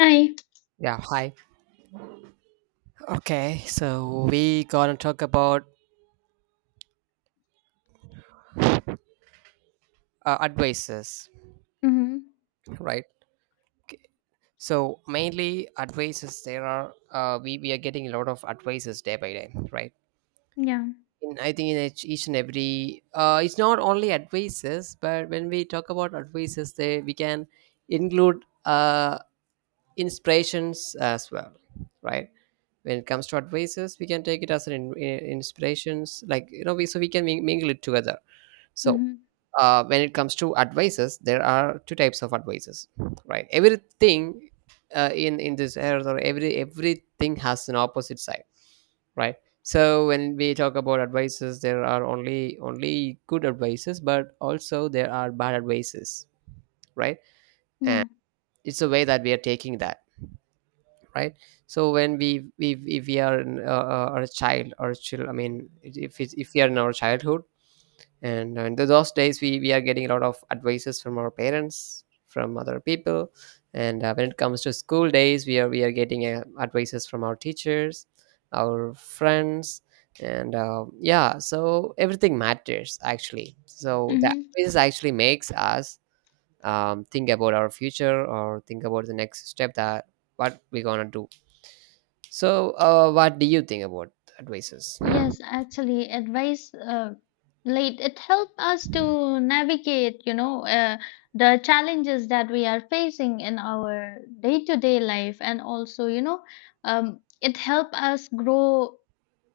Hi. Yeah, hi. Okay, so we gonna talk about advices, Mm-hmm. right? So mainly advices. There are we are getting a lot of advices day by day, right? Yeah. In, I think in each and every it's not only advices, but when we talk about advices, they we can include inspirations as well, right? When it comes to advices, we can take it as an inspirations, we so we can mingle it together. So, Mm-hmm. When it comes to advices, there are two types of advices, right? Everything in this earth or everything has an opposite side, right? So when we talk about advices, there are only good advices, but also there are bad advices, right? And Yeah. it's a way that we are taking that, right? So when we if we are in, are a child or a child, I mean, if it's, if we are in our childhood and in those days we are getting a lot of advices from our parents, from other people, and when it comes to school days we are getting advices from our teachers, our friends, and yeah, so everything matters actually, so the that Mm-hmm. is actually makes us think about our future or think about the next step, that what we're gonna do. So what do you think about advices? Yes, actually, advice late it help us to navigate, you know, the challenges that we are facing in our day-to-day life, and also, you know, it help us grow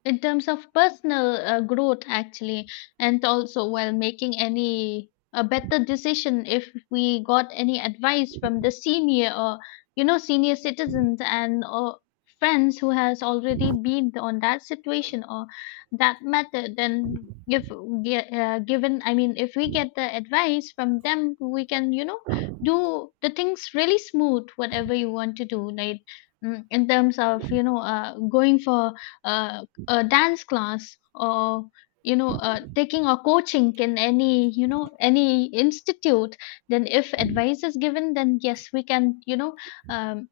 in terms of personal growth actually, and also while making any a better decision, if we got any advice from the senior or you know senior citizens and or friends who has already been on that situation or that method, then if given I mean if we get the advice from them, we can you know do the things really smooth whatever you want to do, like in terms of you know going for uh, a dance class or you know taking a coaching in any you know any institute, then if advice is given, then yes we can you know um,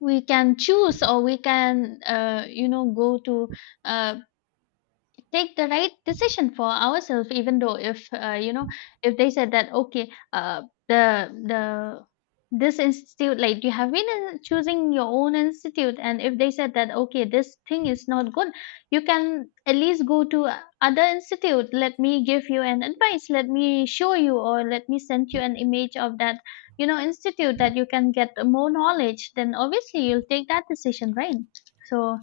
we can choose or we can you know go to uh, take the right decision for ourselves, even though if you know if they said that okay the this institute, like you have been choosing your own institute, and if they said that okay this thing is not good, you can at least go to other institute, let me give you an advice, let me show you or let me send you an image of that you know institute that you can get more knowledge, then obviously you'll take that decision, right? So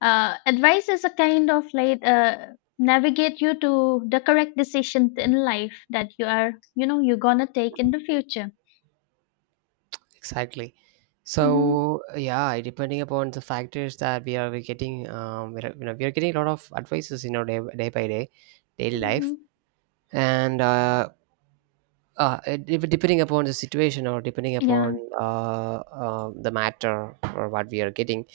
advice is a kind of like navigate you to the correct decision in life that you are you know you're gonna take in the future. Exactly. Mm-hmm. So yeah, depending upon the factors that we getting, we are, you know, we are getting a lot of advices, you know, day by day, daily life, Mm-hmm. and depending upon the situation or depending Yeah. upon the matter or what we are getting,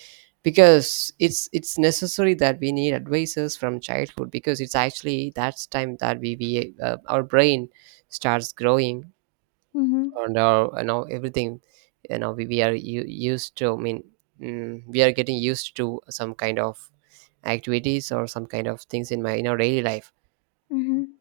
because it's necessary that we need advices from childhood, because it's actually that's time that we our brain starts growing, Mm-hmm. and our, you know, everything, you know, we are used to, I mean, we are getting used to some kind of activities or some kind of things in my in our daily life. Mm-hmm.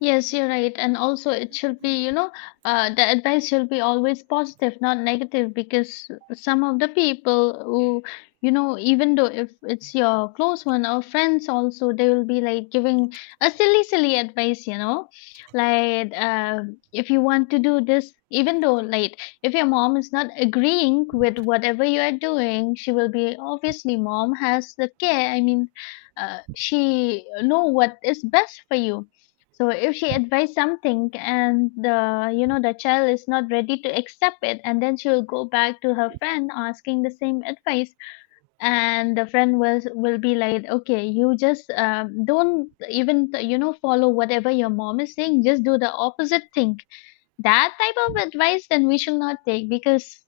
Yes, you're right. And also, it should be, you know, the advice should be always positive, not negative, because some of the people who, you know, even though if it's your close one or friends also, they will be like giving a silly, silly advice, you know, like if you want to do this, even though, like, if your mom is not agreeing with whatever you are doing, she will be obviously, mom has the care. I mean, she know what is best for you. So if she advised something and the you know the child is not ready to accept it, and then she will go back to her friend asking the same advice, and the friend will be like, okay, you just don't even you know follow whatever your mom is saying, just do the opposite thing. That type of advice then we should not take, because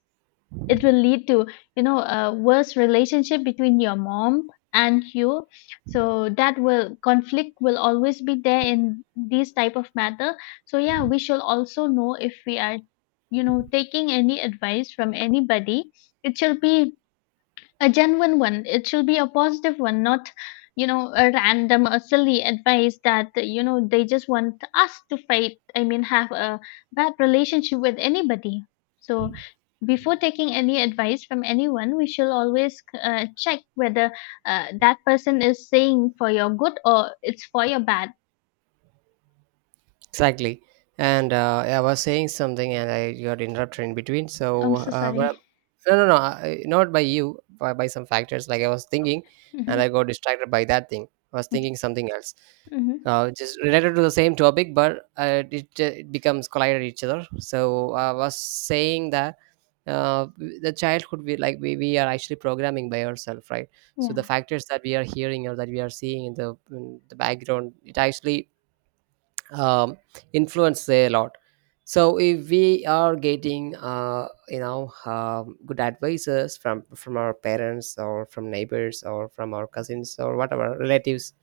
it will lead to you know a worse relationship between your mom and you. So that will conflict will always be there in these type of matter. So yeah, we should also know if we are you know taking any advice from anybody, it should be a genuine one, it should be a positive one, not you know a random or silly advice that you know they just want us to fight, I mean have a bad relationship with anybody. So before taking any advice from anyone, we should always check whether that person is saying for your good or it's for your bad. Exactly. And I was saying something and I got interrupted in between, so I'm so sorry. but no, no, no, I, not by you, by some factors, like I was thinking and I Hmm. got distracted by that thing. I was thinking something else, Hmm. Just related to the same topic, but it becomes collided each other. So I was saying that the childhood we like we are actually programming by ourselves, right? So Yeah. the factors that we are hearing or that we are seeing in the background, it actually um, influence a lot. So if we are getting good advices from our parents or from neighbors or from our cousins or whatever relatives,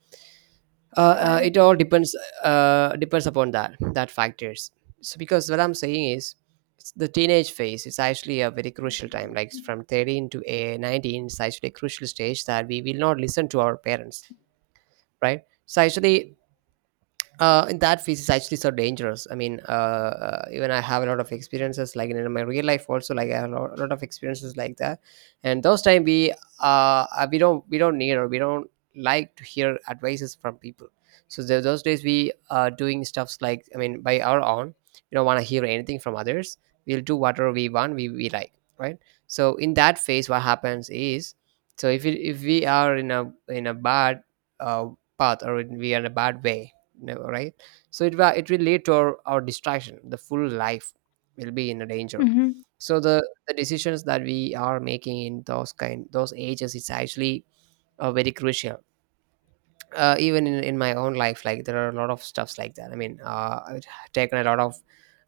it all depends, depends upon that factors. So because what I'm saying is, it's the teenage phase is actually a very crucial time, like from 13 to 19. It's actually a crucial stage that we will not listen to our parents, right? So actually, in that phase is actually so dangerous. I mean, even I have a lot of experiences, like in my real life also. Like I have a lot of experiences like that, and those time we we don't need or we don't like to hear advices from people. So those days we are doing stuffs, like I mean by our own. We don't want to hear anything from others. We'll do whatever we want. We like, right. So in that phase, what happens is, so if we are in a bad uh, path, or in, we are in a bad way, never, right? So it will lead to our distraction. The full life will be in a danger. Hmm. So the decisions that we are making in those ages is actually very crucial. Even in my own life, like there are a lot of stuffs like that, I mean, I've taken a lot of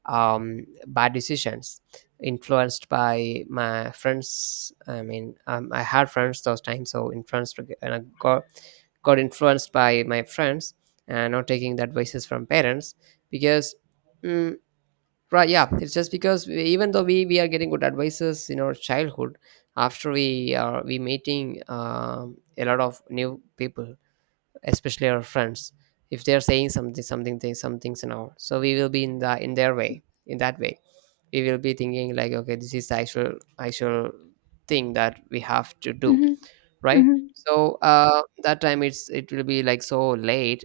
bad decisions, influenced by my friends, I mean, I had friends those times, so influenced, and I got influenced by my friends, and not taking the advices from parents, because mm, right, yeah, it's just because even though we are getting good advices in our childhood, after we meeting a lot of new people, especially our friends. If they're saying something, they some things now, so we will be in their way, in that way. We will be thinking like, okay, this is the actual thing that we have to do, right? Hmm. So that time, it will be like so late,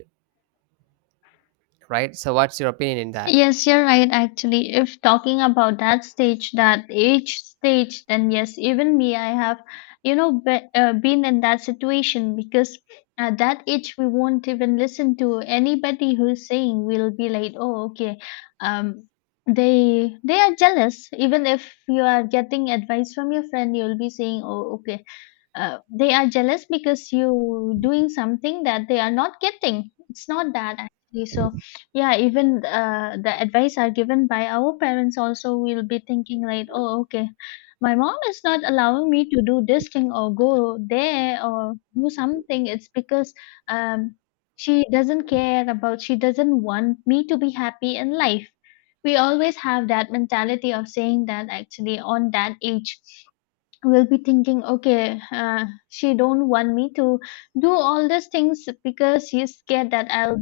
right? So what's your opinion in that? Yes, you're right, actually. If talking about that stage, that age stage, then yes, even me, I have, you know, been in that situation, because at that age, we won't even listen to anybody who's saying, we'll be like, oh, okay, um, they are jealous. Even if you are getting advice from your friend, you'll be saying, oh, okay, they are jealous because you doing something that they are not getting. It's not that actually. So yeah, even the advice are given by our parents also, will be thinking like oh okay, my mom is not allowing me to do this thing or go there or do something, it's because um, she doesn't care about, she doesn't want me to be happy in life. We always have that mentality of saying that actually on that age, will be thinking okay she don't want me to do all these things because she's scared that I'll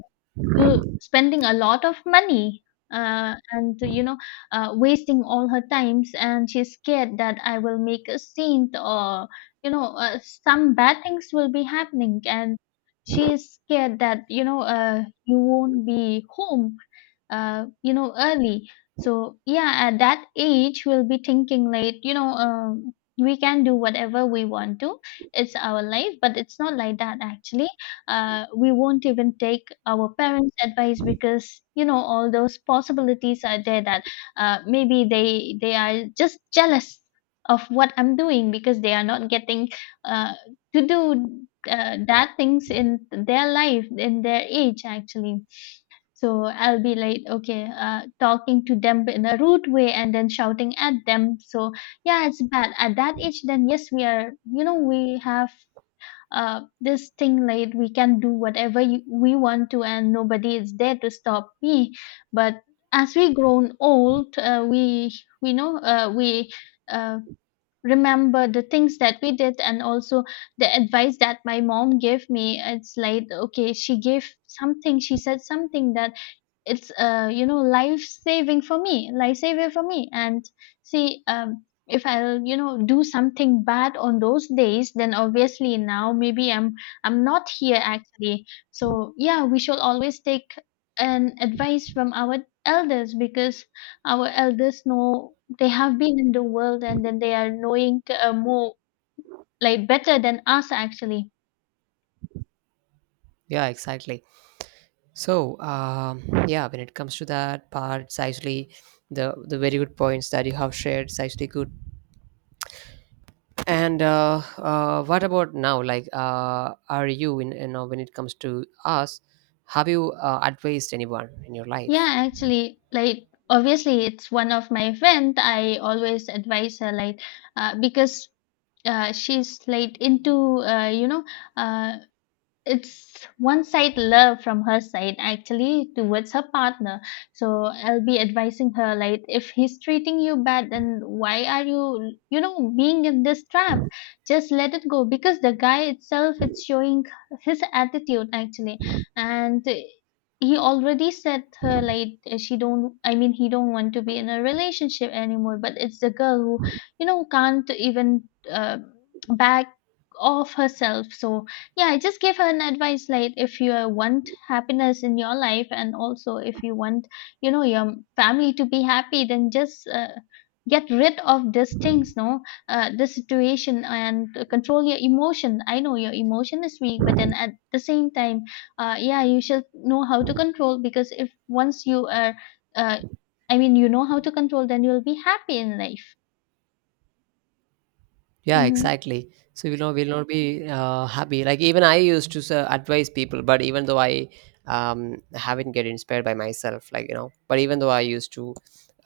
to spending a lot of money, and you know wasting all her times, and she's scared that I will make a scene or you know some bad things will be happening, and she's scared that you know you won't be home you know early. So yeah, at that age we'll be thinking like you know we can do whatever we want to, it's our life, but it's not like that actually. Uh, we won't even take our parents' advice because you know all those possibilities are there that maybe they are just jealous of what I'm doing because they are not getting uh, to do that things in their life in their age actually. So I'll be like, okay, talking to them in a rude way and then shouting at them. So yeah, it's bad at that age. Then yes, we are, you know, we have this thing late we can do whatever you, we want to, and nobody is there to stop me. But as we grown old, we know, we uh, remember the things that we did, and also the advice that my mom gave me, it's like okay she gave something, she said something that it's you know life saving for me, life saver for me. And see if I'll you know do something bad on those days, then obviously now maybe I'm not here actually. So yeah, we should always take an advice from our elders, because our elders know, they have been in the world and then they are knowing more, like better than us actually. Yeah, exactly. So yeah, when it comes to that part, it's actually the very good points that you have shared, it's actually good. And what about now? Like, are you in, you know, when it comes to us, have you advised anyone in your Yeah, life? actually, like obviously it's one of my friend. I always advise her like because she's like into you know uh, it's one side love from her side actually towards her partner. So I'll be advising her like, if he's treating you bad then why are you you know being in this trap, just let it go, because the guy itself it's showing his attitude actually. And he already said her like she don't I mean he don't want to be in a relationship anymore, but it's the girl who you know can't even uh, back off herself. So yeah, I just gave her an advice like, if you want happiness in your life and also if you want, you know, your family to be happy, then just get rid of these things, no, this situation, and control your emotion. I know your emotion is weak, but then at the same time, yeah, you should know how to control, because if once you are, uh, I mean, you know how to control, then you'll be happy in life. Yeah, Mm-hmm. exactly. So we'll not be happy. Like even I used to advise people, but even though I haven't get inspired by myself, like you know, but even though I used to,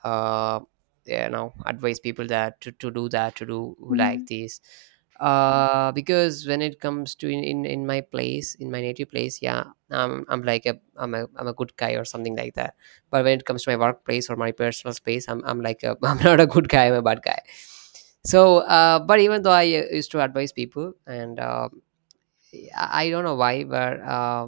uh, yeah, you know, advise people that to do that, to do Mm-hmm. like this, because when it comes to in my place, in my native place, yeah, I'm like a I'm a I'm a good guy or something like that, but when it comes to my workplace or my personal space, I'm like a, I'm not a good guy, I'm a bad guy. So but even though I used to advise people, and I don't know why, but uh,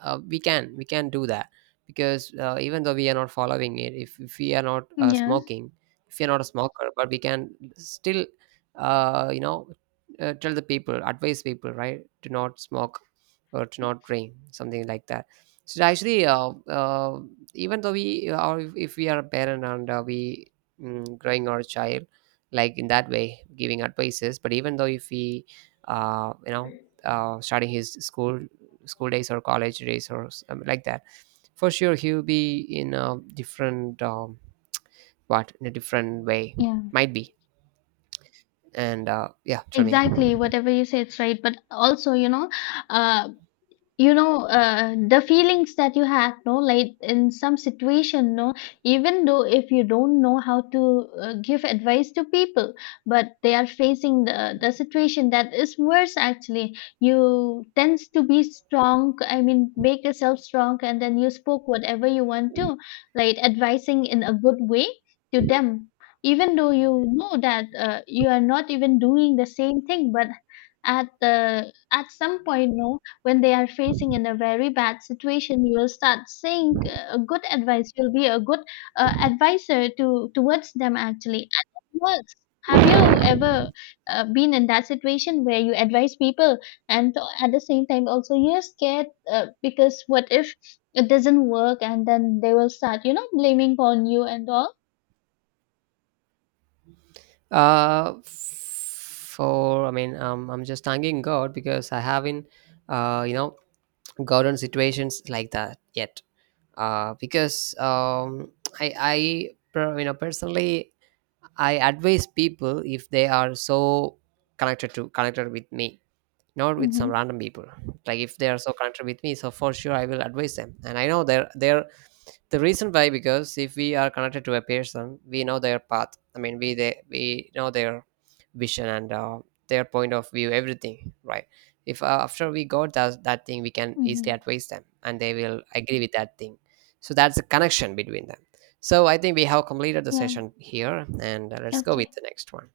uh, we can do that, because even though we are not following it, if we are not Yeah. smoking, if you're not a smoker, but we can still uh, you know tell the people, advise people, right, to not smoke or to not drink something like that. So actually, even though we, or if we are a parent, and we growing our child like in that way, giving advices, but even though if we uh, you know starting his school days or college days or something like that, for sure he will be in a different what, in a different way, Yeah. might be. And yeah, tell me. Exactly, whatever you say, it's right. But also, uh, you know the feelings that you had no like in some situation no, even though if you don't know how to give advice to people, but they are facing the situation that is worse actually, you tends to be strong, I mean make yourself strong and then you spoke whatever you want to, like advising in a good way to them. Even though you know that you are not even doing the same thing, but at the at some point no, when they are facing in a very bad situation, you will start saying a good advice, you'll be a good advisor to towards them actually, and it works. Have you ever been in that situation where you advise people, and at the same time also you're scared because what if it doesn't work and then they will start you know blaming on you and all? For, I mean, I'm just thanking God, because I haven't uh you know gotten situations like that yet, because I you know, personally, I advise people if they are so connected with me, not with some Mm-hmm. random people. Like if they are so connected with me, so for sure I will advise them, and I know they're the reason why, because if we are connected to a person, we know their path, I mean, we know their vision and their point of view, everything, right? If after we got that thing, we can Mm-hmm. easily advise them and they will agree with that thing. So that's a connection between them. So I think we have completed the Yeah. session here, and let's go Okay. with the next one.